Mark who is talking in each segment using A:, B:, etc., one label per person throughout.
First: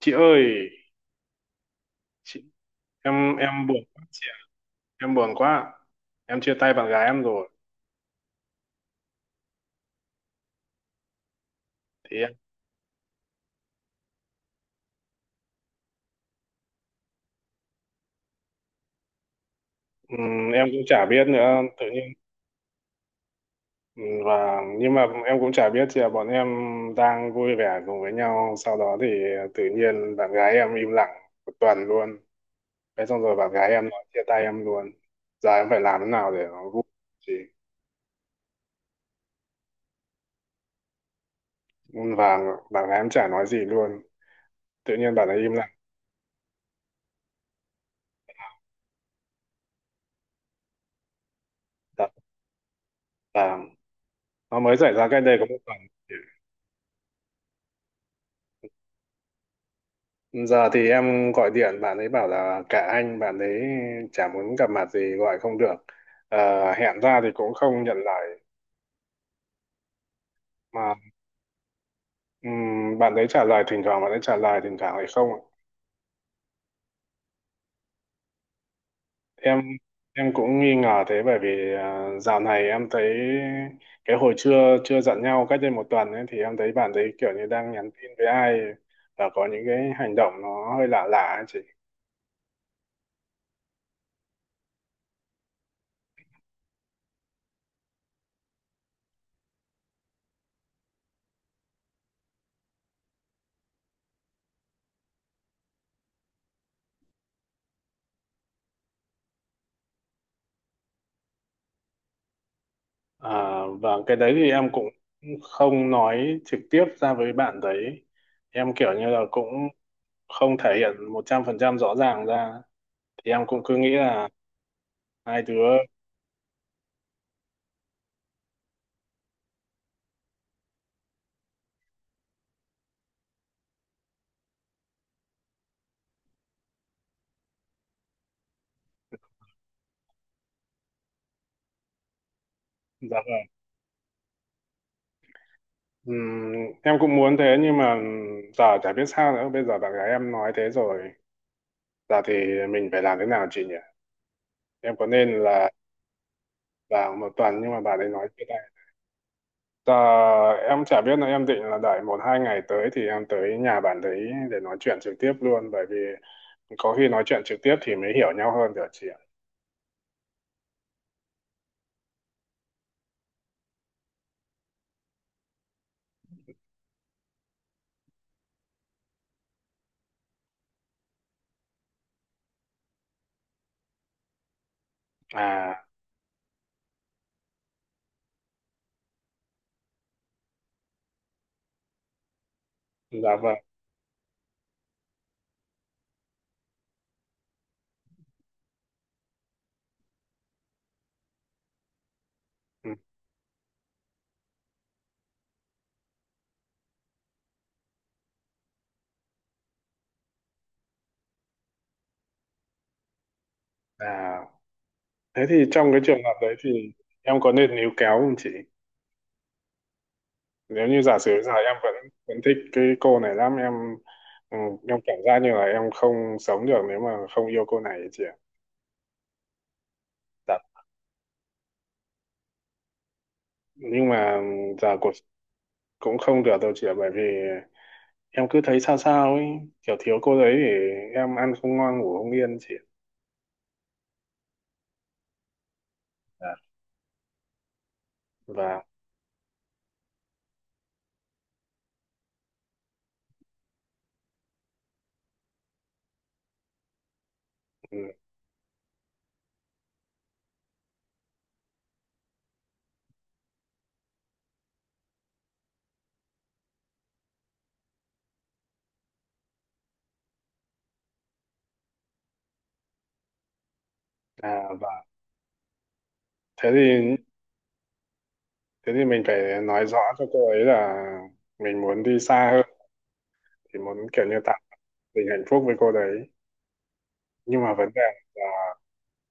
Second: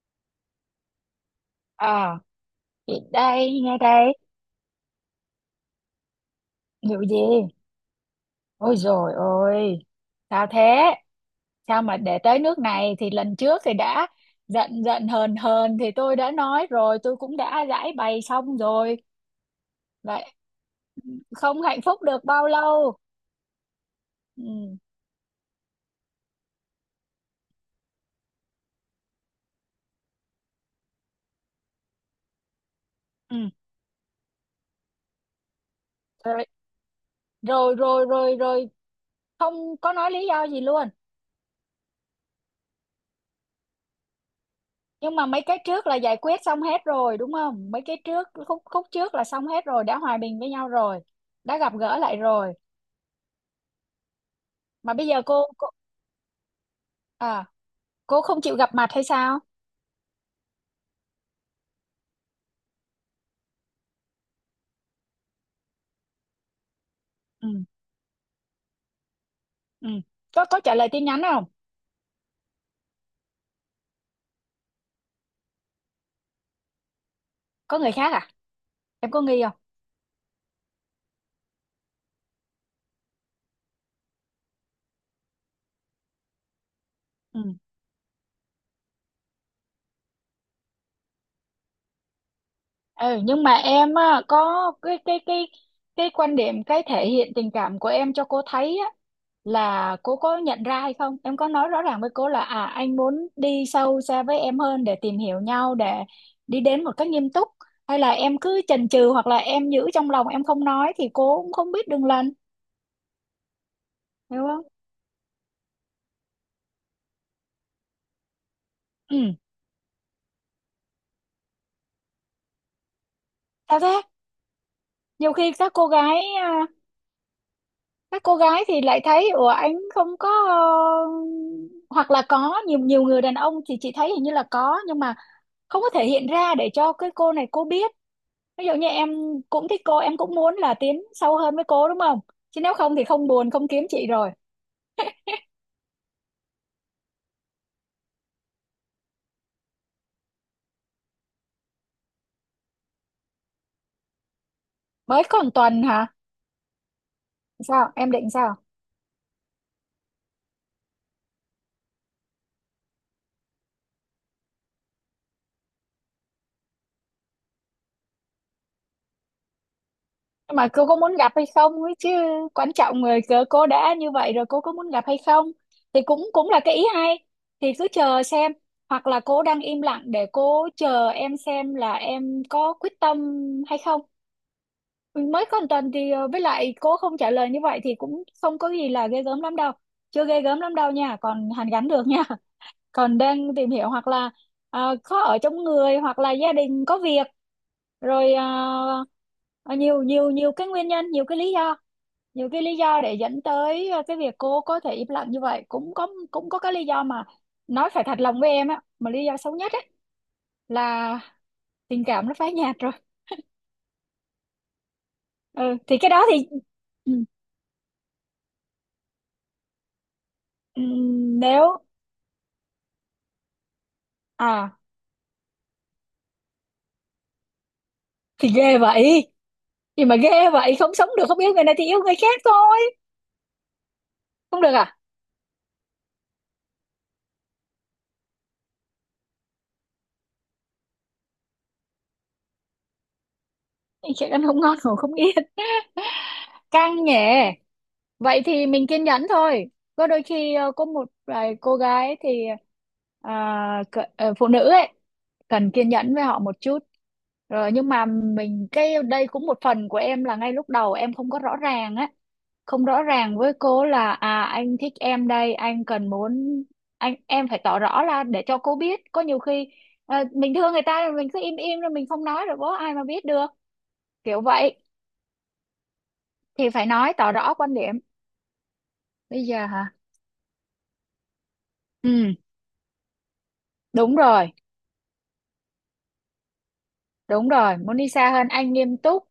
A: Chị ơi,
B: À,
A: chị,
B: chị
A: em
B: đây,
A: em
B: nghe
A: buồn quá
B: đây.
A: chị ạ. Em buồn quá. Em chia tay bạn
B: Vụ
A: gái
B: gì?
A: em rồi.
B: Ôi dồi ôi, sao thế? Sao mà
A: thì
B: để
A: em,
B: tới nước này thì lần trước thì đã giận giận hờn hờn thì tôi đã nói rồi, tôi cũng đã giải bày xong rồi. Vậy
A: ừm, em cũng chả biết nữa,
B: không hạnh
A: tự
B: phúc
A: nhiên.
B: được bao lâu.
A: Và
B: Ừ,
A: nhưng mà em cũng chả biết chị ạ, bọn em đang vui vẻ cùng với nhau, sau đó thì tự nhiên bạn gái em im lặng một tuần luôn. Thế xong rồi
B: ừ.
A: bạn gái em nói chia tay em luôn. Giờ em phải làm thế nào
B: Rồi,
A: để nó vui chị?
B: rồi, không có nói lý do gì luôn.
A: Và bạn gái em chả nói gì luôn. Tự nhiên
B: Nhưng mà
A: bạn ấy
B: mấy
A: im
B: cái
A: lặng.
B: trước là giải quyết xong hết rồi, đúng không? Mấy cái trước, khúc trước là xong hết rồi, đã hòa bình với nhau rồi, đã gặp gỡ
A: Thật
B: lại rồi.
A: là nó mới xảy
B: Mà bây
A: ra
B: giờ
A: cách đây
B: cô,
A: có một
B: cô...
A: tuần.
B: À, cô không chịu gặp mặt hay sao?
A: Giờ thì em gọi điện bạn ấy bảo là cả anh, bạn ấy chả muốn gặp mặt gì, gọi không được. Hẹn ra thì
B: Ừ,
A: cũng không nhận lời.
B: ừ. Có trả lời
A: Mà
B: tin nhắn không?
A: bạn ấy trả lời thỉnh thoảng, bạn ấy trả lời thỉnh thoảng lại không.
B: Có người khác à? Em có nghi không?
A: Em em cũng nghi ngờ thế, bởi vì dạo này em thấy cái hồi chưa chưa giận nhau cách đây một tuần ấy, thì em thấy bạn ấy kiểu như
B: Ừ,
A: đang nhắn tin với ai, và có những cái hành động nó hơi lạ lạ ấy chị.
B: ừ, nhưng mà em á, có cái cái quan điểm, cái thể hiện tình cảm của em cho cô thấy á, là cô có nhận ra hay không? Em có nói rõ ràng với cô là à, anh muốn đi sâu xa với em hơn để tìm hiểu nhau, để đi đến một cách nghiêm túc, hay là em cứ chần chừ hoặc là em giữ trong lòng em không nói thì cô cũng không biết đường lần.
A: À, và cái đấy
B: Hiểu
A: thì
B: không?
A: em cũng không nói trực tiếp ra với bạn đấy. Em kiểu như
B: Ừ,
A: là cũng không thể hiện 100% rõ ràng ra. Thì em cũng cứ
B: sao
A: nghĩ
B: thế?
A: là
B: Nhiều
A: hai
B: khi
A: đứa,
B: các cô gái các cô gái thì lại thấy ủa anh không có, hoặc là có nhiều nhiều người đàn ông thì chị thấy hình như là có nhưng mà không có thể hiện ra để cho cái cô này cô biết. Ví dụ như em cũng thích cô, em cũng muốn là tiến sâu hơn với cô, đúng không? Chứ nếu không thì
A: dạ
B: không
A: vâng.
B: buồn, không kiếm chị rồi.
A: Ừm, em cũng muốn thế, nhưng mà giờ chả biết sao nữa. Bây giờ bạn gái em nói thế rồi. Giờ thì mình phải làm thế nào chị nhỉ? Em có
B: Mới
A: nên
B: còn
A: là
B: tuần hả?
A: vào một tuần, nhưng mà bà
B: Sao
A: ấy
B: em
A: nói
B: định
A: chưa.
B: sao?
A: Ờ, em chả biết nữa, em định là đợi một hai ngày tới thì em tới nhà bạn đấy để nói chuyện trực tiếp luôn, bởi vì có khi nói chuyện trực tiếp thì mới hiểu nhau hơn được chị ạ.
B: Nhưng mà cô có muốn gặp hay không ấy chứ. Quan trọng người cớ cô đã như vậy rồi cô có muốn gặp hay không, thì cũng cũng là cái ý hay, thì cứ chờ xem. Hoặc là cô đang im lặng để cô chờ em xem là em có quyết tâm hay không. Mới có một
A: À,
B: tuần thì với lại cô không trả lời như vậy thì cũng không có gì là ghê gớm lắm đâu, chưa ghê gớm lắm đâu nha, còn hàn gắn được nha. Còn
A: dạ vâng.
B: đang tìm hiểu, hoặc là khó ở trong người, hoặc là gia đình có việc rồi, à, à, nhiều nhiều nhiều cái nguyên nhân, nhiều cái lý do, nhiều cái lý
A: Ừ.
B: do để dẫn tới à, cái việc cô có thể im lặng như vậy, cũng có, cũng có cái lý do mà. Nói phải thật lòng với em á, mà lý do xấu nhất ấy là tình cảm nó phai nhạt rồi.
A: À, thế thì
B: Ừ
A: trong
B: thì
A: cái
B: cái
A: trường
B: đó
A: hợp
B: thì
A: đấy thì
B: ừ,
A: em có nên níu kéo không chị?
B: ừ,
A: Nếu như giả sử giờ em
B: nếu
A: vẫn vẫn thích cái cô này lắm em. ừ,
B: à
A: em cảm giác như là em không sống được nếu mà không yêu cô này ấy chị ạ.
B: thì ghê vậy. Gì mà ghê
A: Dạ.
B: vậy, không sống được, không yêu người này thì yêu người khác thôi.
A: Nhưng mà
B: Không được
A: giờ
B: à?
A: cuộc cũng không được đâu chị ạ, bởi vì em cứ thấy sao sao ấy, kiểu thiếu cô đấy để em ăn không ngon ngủ không yên chị.
B: Chuyện ăn không ngon ngủ không yên.
A: Dạ.
B: Căng nhẹ. Vậy thì
A: và
B: mình kiên nhẫn thôi. Có đôi khi có một vài cô gái thì à, phụ nữ ấy, cần kiên nhẫn với họ một chút. Rồi nhưng
A: ừ,
B: mà mình cái đây cũng một phần của em là ngay lúc đầu em không có rõ ràng á, không rõ ràng với cô là à, anh thích em đây, anh cần muốn, anh em phải tỏ rõ ra để cho cô biết. Có nhiều khi mình thương người ta rồi mình cứ im im rồi mình không nói rồi có ai mà biết được. Kiểu
A: à
B: vậy
A: và thế
B: thì phải nói
A: thì
B: tỏ rõ quan điểm.
A: thế thì mình phải
B: Bây giờ
A: nói
B: hả?
A: rõ cho cô ấy là mình muốn đi
B: Ừ.
A: xa hơn, thì muốn
B: Đúng
A: kiểu như
B: rồi,
A: tạo tình hạnh phúc với cô đấy.
B: đúng
A: Nhưng mà
B: rồi,
A: vấn
B: muốn
A: đề
B: đi xa hơn,
A: là
B: anh nghiêm túc.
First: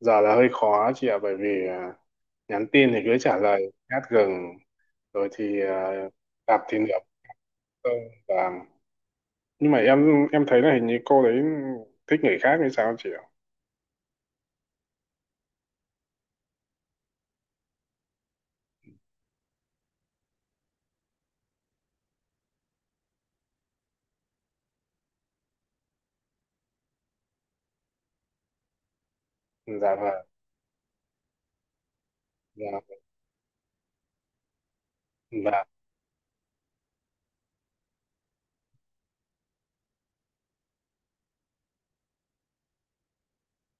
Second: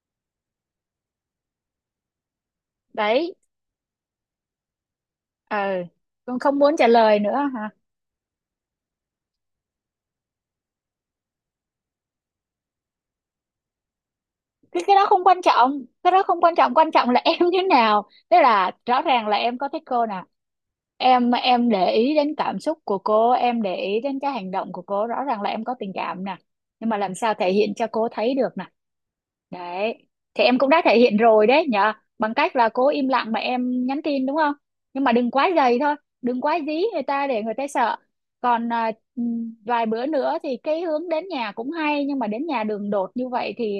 A: giờ là hơi khó chị ạ, bởi vì nhắn tin thì cứ
B: Đấy.
A: trả lời nhát gừng, rồi thì
B: Ờ, con không
A: gặp
B: muốn
A: thì
B: trả
A: nửa
B: lời nữa hả?
A: không. Và nhưng mà em thấy là hình như cô đấy thích người khác hay sao chị ạ?
B: Cái đó không quan trọng, cái đó không quan trọng, quan trọng là em như thế nào. Tức là rõ ràng là em có thích cô nè, em để ý đến cảm xúc của cô, em để ý đến cái hành động của cô, rõ ràng là em có tình cảm nè, nhưng mà làm sao thể hiện cho cô thấy được nè.
A: Dạ
B: Đấy,
A: vâng.
B: thì em cũng đã thể hiện rồi đấy nhở, bằng cách
A: Dạ,
B: là cô
A: vâng.
B: im lặng mà em nhắn tin, đúng không? Nhưng mà đừng quá
A: Và
B: dày thôi, đừng quá dí người ta để người ta sợ. Còn à, vài bữa nữa thì cái hướng đến nhà cũng hay, nhưng mà đến nhà đường đột như vậy thì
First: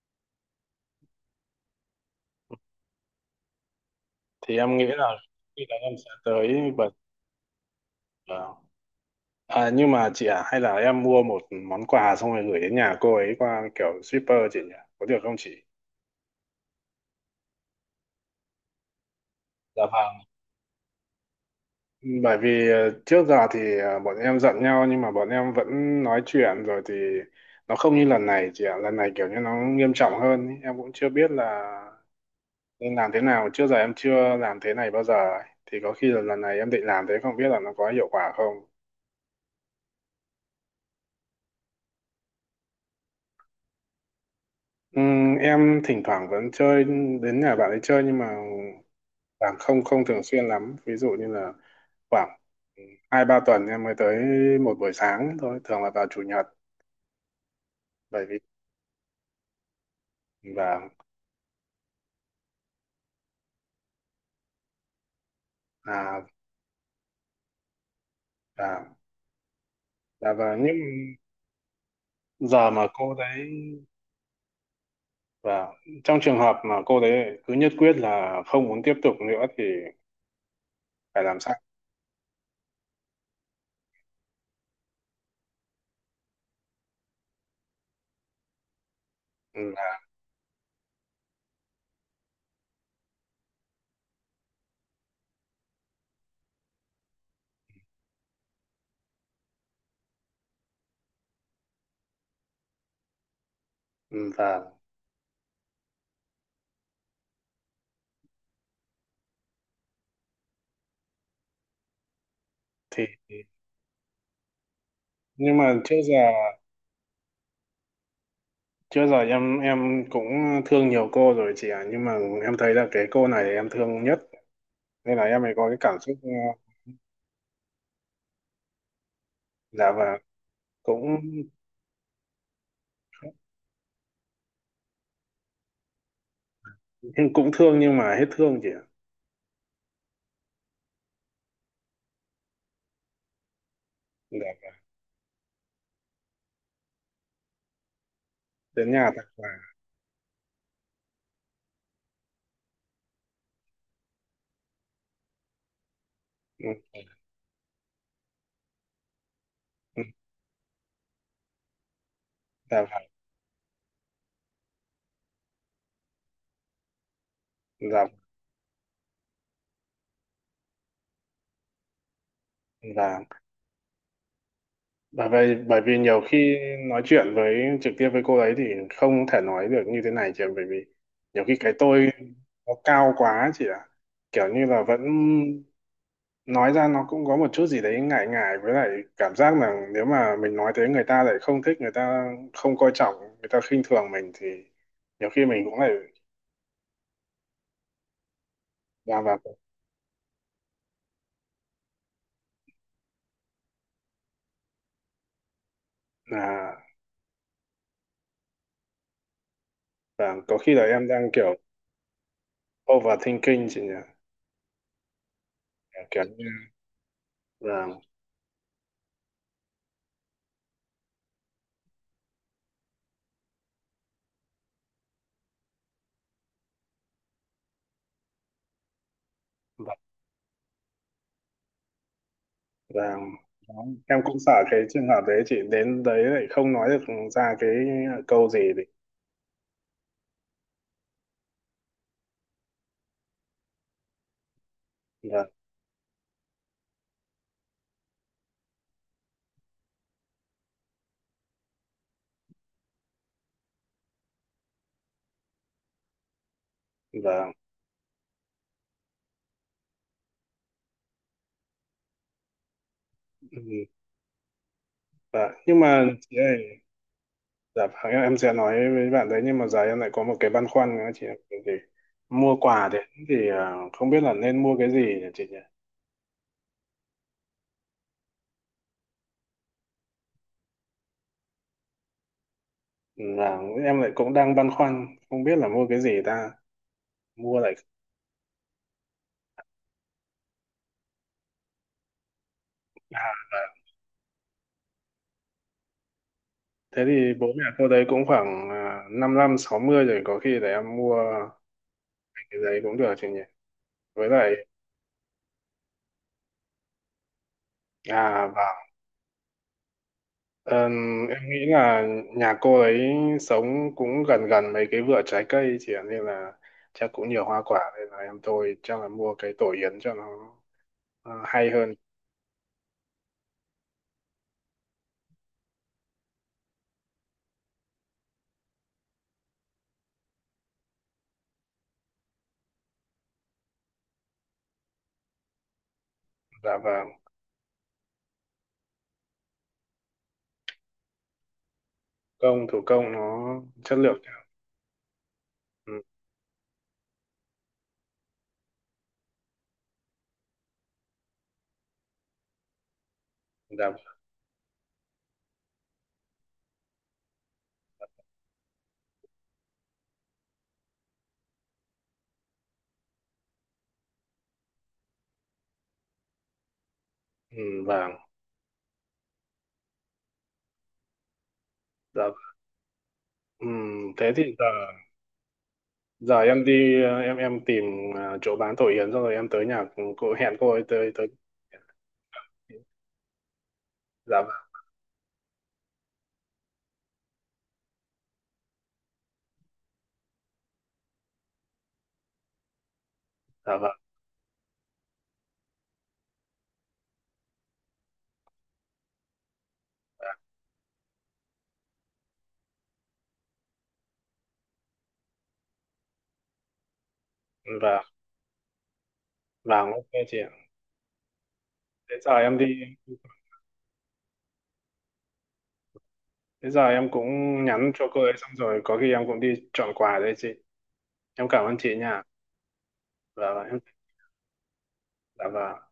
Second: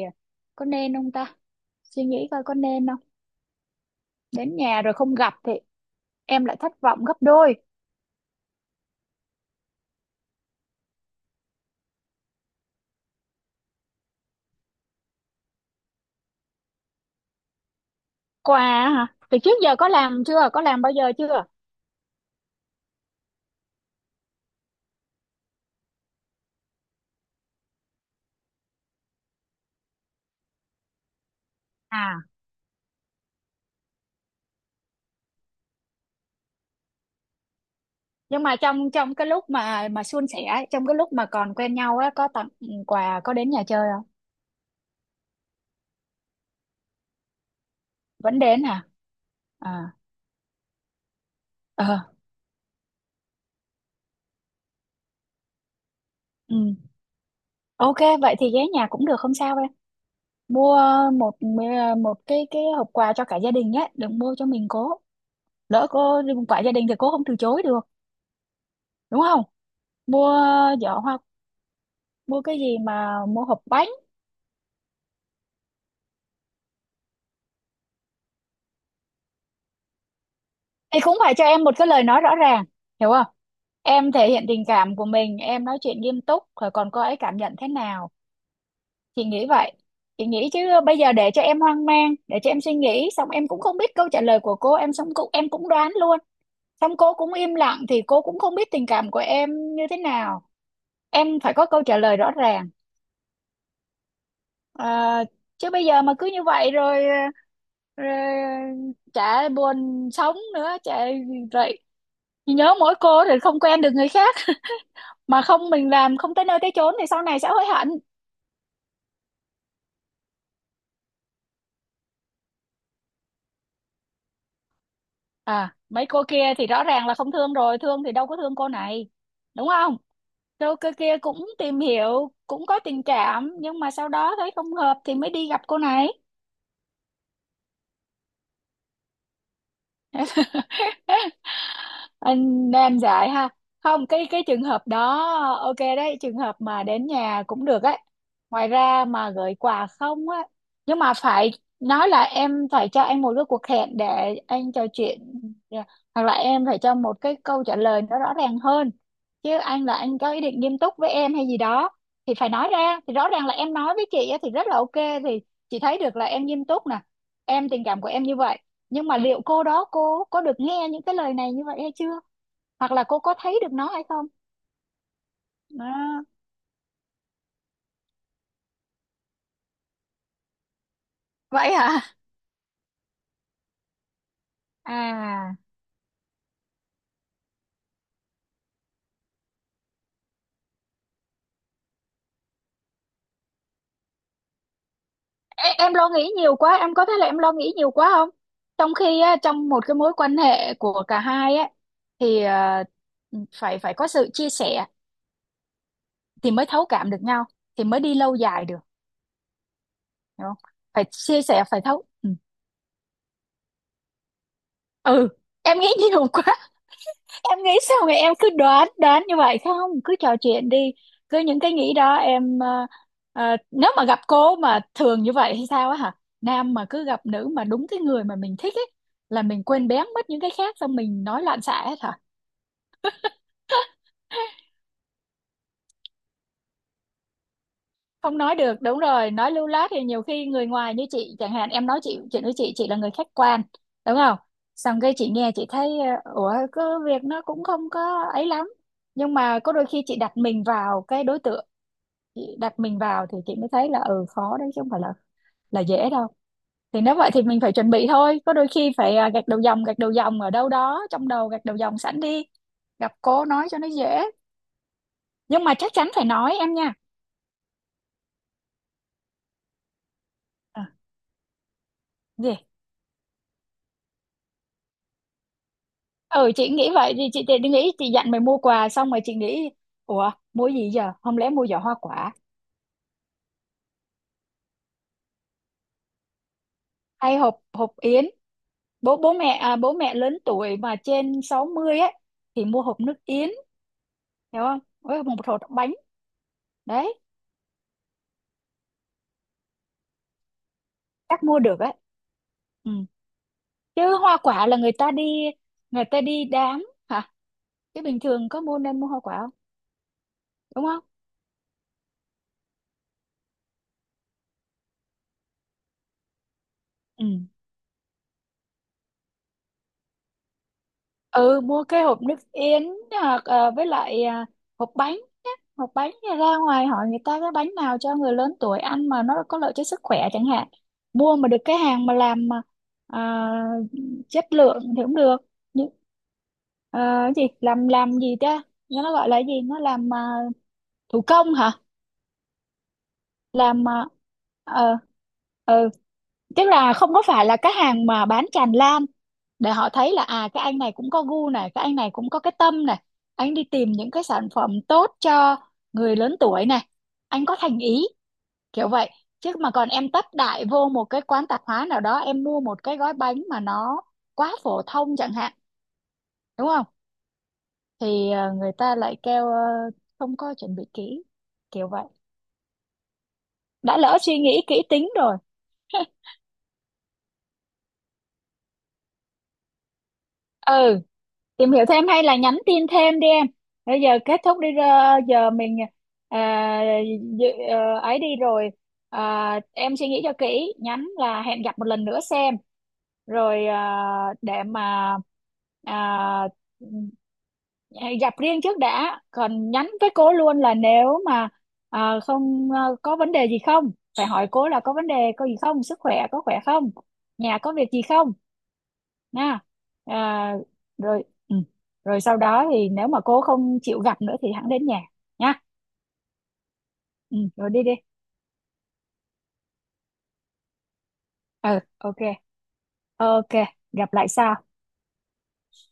B: có nên không ta. Suy nghĩ coi có nên không,
A: thì
B: đến
A: em
B: nhà
A: nghĩ
B: rồi không
A: là
B: gặp thì
A: khi là em sẽ
B: em lại
A: tới
B: thất
A: bật,
B: vọng gấp đôi.
A: ờ, nhưng mà chị à, hay là em mua một món quà xong rồi gửi đến nhà cô ấy qua kiểu shipper chị nhỉ, có được không chị?
B: Quà hả? Từ trước giờ
A: Dạ
B: có
A: vâng.
B: làm chưa, có làm bao giờ chưa?
A: Bởi vì trước giờ thì bọn em giận nhau nhưng mà bọn em vẫn nói chuyện, rồi thì nó không như lần này chị ạ. Lần này kiểu như nó nghiêm trọng hơn ý. Em cũng chưa biết là
B: À,
A: nên làm thế nào, trước giờ em chưa làm thế này bao giờ ấy. Thì có khi là lần này em định làm thế, không biết là nó có hiệu quả
B: nhưng
A: không.
B: mà trong trong cái lúc mà suôn sẻ ấy, trong cái lúc mà còn quen nhau á, có tặng quà, có đến nhà chơi không?
A: Em thỉnh thoảng vẫn chơi, đến nhà bạn ấy chơi nhưng mà
B: Vẫn đến hả?
A: bạn không
B: À,
A: không thường xuyên lắm. Ví dụ như là
B: ờ,
A: khoảng hai ba tuần em mới tới một buổi sáng thôi, thường là vào chủ nhật.
B: ừ. Ok,
A: Bởi
B: vậy
A: vì
B: thì ghé nhà cũng được, không sao em. Mua
A: và
B: một một cái hộp quà cho cả gia đình nhé, đừng mua cho mình cố, lỡ cô,
A: à
B: quả gia đình thì cô không từ chối được,
A: và
B: đúng không? Mua
A: và những
B: giỏ hoa, mua cái
A: giờ
B: gì,
A: mà cô
B: mà
A: đấy,
B: mua hộp bánh.
A: và trong trường hợp mà cô đấy cứ nhất quyết là không muốn tiếp tục nữa thì
B: Thì cũng
A: phải
B: phải
A: làm
B: cho
A: sao?
B: em một cái lời nói rõ ràng. Hiểu không? Em thể hiện tình cảm của mình, em nói chuyện nghiêm túc rồi, còn cô ấy cảm nhận thế nào. Chị nghĩ vậy,
A: Ừm, và,
B: chị nghĩ chứ. Bây giờ để cho em hoang mang, để cho em suy nghĩ xong em cũng không biết câu trả lời của cô, em xong cũng em cũng đoán luôn, xong cô cũng im lặng thì cô cũng không biết tình cảm của em như thế nào. Em phải có câu trả lời rõ ràng.
A: và
B: À, chứ bây giờ mà cứ như vậy rồi rồi chả buồn sống nữa chả vậy. Chị nhớ mỗi
A: thì
B: cô thì không quen được người khác, mà
A: nhưng
B: không
A: mà
B: mình
A: trước
B: làm
A: giờ.
B: không tới nơi tới chốn thì sau này sẽ hối hận.
A: Trước giờ em cũng thương nhiều cô rồi chị ạ, nhưng mà em thấy là cái cô này em thương nhất, nên là em mới có
B: À,
A: cái cảm
B: mấy
A: xúc.
B: cô
A: Ờ,
B: kia thì rõ ràng là không thương rồi, thương thì đâu có thương cô này, đúng
A: dạ.
B: không?
A: Và
B: cô kia
A: cũng
B: kia cũng tìm hiểu, cũng có tình cảm, nhưng mà sau đó thấy không hợp thì mới đi gặp cô này.
A: cũng thương nhưng mà hết thương chị ạ.
B: Anh nam dại ha. Không, cái
A: Dạ
B: cái trường
A: vâng.
B: hợp đó. Ok, đấy trường hợp mà đến nhà cũng được ấy, ngoài
A: Đến
B: ra
A: nhà thật
B: mà
A: là.
B: gửi quà không á. Nhưng mà phải nói là em phải cho anh một cái cuộc hẹn để anh trò chuyện, yeah, hoặc là em
A: ừ,
B: phải cho một cái câu trả lời nó rõ ràng hơn, chứ anh là
A: ừ,
B: anh có ý định nghiêm túc với em hay gì đó, thì phải nói
A: dạ
B: ra.
A: vâng.
B: Thì rõ ràng là em nói với chị á thì rất là ok, thì chị thấy được là em nghiêm túc nè, em tình cảm của em như vậy, nhưng mà liệu cô đó cô có được nghe những cái lời này như vậy hay chưa, hoặc là
A: Dạ.
B: cô có thấy được nó hay không.
A: Và bởi vì nhiều
B: Đó.
A: khi nói chuyện với trực tiếp với cô ấy thì không thể nói được như thế này chị ạ, bởi vì nhiều khi cái
B: Vậy hả?
A: tôi nó cao quá chị ạ. Kiểu như là vẫn
B: À,
A: nói ra nó cũng có một chút gì đấy ngại ngại, với lại cảm giác là nếu mà mình nói thế người ta lại không thích, người ta không coi trọng người ta khinh thường mình thì nhiều khi mình
B: em,
A: cũng lại
B: em lo nghĩ nhiều quá, em có thấy là em lo nghĩ nhiều quá không? Trong khi
A: làm
B: á,
A: vào,
B: trong một cái mối quan hệ của cả hai á, thì phải phải có sự chia sẻ, thì mới
A: là
B: thấu cảm được nhau, thì mới đi lâu dài được.
A: và
B: Hiểu không?
A: có khi là
B: Phải
A: em đang
B: chia
A: kiểu
B: sẻ, phải thấu, ừ,
A: overthinking chị nhỉ,
B: ừ. Em nghĩ
A: kiểu
B: nhiều
A: như
B: quá. Em nghĩ sao
A: là.
B: mà em cứ đoán đoán như vậy, không cứ trò chuyện đi. Cứ những cái nghĩ đó em nếu mà gặp cô mà thường như vậy hay sao á hả? Nam mà cứ gặp nữ mà đúng cái người mà mình thích ấy, là mình quên
A: và,
B: bén mất những cái khác, xong mình nói loạn xạ hết hả?
A: và em cũng sợ cái trường hợp đấy chị, đến đấy lại không nói được ra cái
B: Không
A: câu
B: nói
A: gì thì.
B: được, đúng rồi, nói lưu loát thì nhiều khi người ngoài như chị chẳng hạn, em nói chị, chuyện với chị là người khách quan, đúng không? Xong cái chị
A: và
B: nghe chị thấy ủa có việc nó cũng không có ấy lắm, nhưng mà có đôi khi chị đặt mình vào cái đối tượng, chị đặt mình vào thì chị mới thấy là ừ khó đấy, chứ không phải là dễ đâu. Thì nếu vậy thì
A: và
B: mình phải chuẩn bị thôi, có đôi khi phải à, gạch đầu dòng, gạch đầu dòng ở đâu đó trong đầu, gạch đầu dòng sẵn đi, gặp cô nói cho nó dễ.
A: và
B: Nhưng mà
A: nhưng
B: chắc
A: mà
B: chắn phải
A: chị
B: nói em
A: ơi.
B: nha.
A: Dạ vâng, em sẽ nói với bạn đấy, nhưng mà giờ em lại có một cái băn
B: À,
A: khoăn nữa chị ạ. Thì mua
B: gì?
A: quà đấy thì không biết là nên mua cái gì nhỉ chị nhỉ?
B: Ừ chị nghĩ vậy, thì chị thì nghĩ chị dặn mày mua quà xong rồi chị nghĩ ủa mua gì giờ, không lẽ mua giỏ hoa quả,
A: Là em lại cũng đang băn khoăn không biết là mua cái gì ta.
B: hay
A: Mua
B: hộp
A: lại.
B: hộp yến. Bố bố mẹ, à, bố mẹ lớn tuổi mà trên 60 ấy, thì mua hộp nước yến, hiểu không, với một hộp bánh.
A: Thế
B: Đấy,
A: thì bố mẹ cô đấy cũng khoảng năm năm sáu mươi rồi, có khi để em mua
B: chắc mua được á.
A: cái đấy
B: Ừ.
A: cũng được chị nhỉ.
B: Chứ
A: Với
B: hoa
A: lại.
B: quả là người ta đi, người ta đi đám hả? Chứ bình
A: À
B: thường có
A: và
B: mua, nên mua hoa quả không,
A: Ờ,
B: đúng không?
A: em nghĩ là nhà cô ấy sống cũng gần gần mấy cái vựa trái cây chị ạ, nên là chắc
B: Ừ,
A: cũng nhiều hoa quả, nên là em tôi chắc là mua cái tổ yến cho nó
B: ừ,
A: hay
B: mua
A: hơn.
B: cái hộp nước yến, hoặc với lại hộp bánh á. Hộp bánh thì ra ngoài hỏi người ta cái bánh nào cho người lớn tuổi ăn mà nó có lợi cho sức khỏe chẳng hạn, mua mà được cái hàng mà làm mà ờ, chất lượng thì cũng được, nhưng
A: Dạ
B: ờ,
A: vâng.
B: cái gì làm gì ta, nó gọi là cái gì nó làm thủ công hả,
A: Công thủ công nó
B: làm
A: chất
B: à,
A: lượng.
B: ờ, ờ,
A: Ừ.
B: tức là không có phải là cái hàng mà bán tràn lan, để họ thấy là à cái anh này cũng có gu này, cái anh này cũng có cái tâm này, anh đi tìm những
A: Dạ.
B: cái sản phẩm tốt cho người lớn tuổi này, anh có thành ý, kiểu vậy. Chứ mà còn em tấp đại vô một cái quán tạp hóa nào đó em mua một cái gói bánh mà nó quá phổ thông chẳng hạn, đúng không,
A: Ừ. Vâng.
B: thì người ta lại kêu không có chuẩn bị kỹ, kiểu vậy.
A: Dạ. Ừ.
B: Đã lỡ
A: Thế
B: suy
A: thì
B: nghĩ
A: giờ
B: kỹ tính rồi.
A: giờ em đi, em tìm chỗ bán tổ yến xong rồi em tới nhà cô, hẹn cô ấy
B: Ừ,
A: tới tới.
B: tìm hiểu thêm hay là nhắn tin thêm đi em. Bây giờ kết
A: Dạ
B: thúc
A: vâng.
B: đi giờ mình à, ấy đi rồi. À, em suy nghĩ cho kỹ, nhắn là hẹn gặp một lần nữa xem, rồi
A: Dạ vâng.
B: à, để mà à, gặp riêng trước đã, còn nhắn với cô luôn là nếu mà à, không à, có vấn đề gì không, phải hỏi cô là có vấn đề có gì không, sức khỏe có khỏe không, nhà có việc
A: Vâng.
B: gì không, nha.
A: Vâng, ok
B: Ờ,
A: chị ạ.
B: rồi ừ.
A: Thế
B: Rồi
A: giờ
B: sau
A: em
B: đó
A: đi.
B: thì nếu mà cô không chịu gặp nữa thì hẵng đến nhà nha.
A: Thế giờ em cũng
B: Ừ. Rồi đi
A: nhắn
B: đi.
A: cho cô ấy xong rồi có khi em cũng đi chọn quà đây chị. Em cảm ơn
B: Ừ,
A: chị
B: ok,
A: nha. Và
B: ok,
A: em,
B: gặp lại sau.
A: dạ vâng.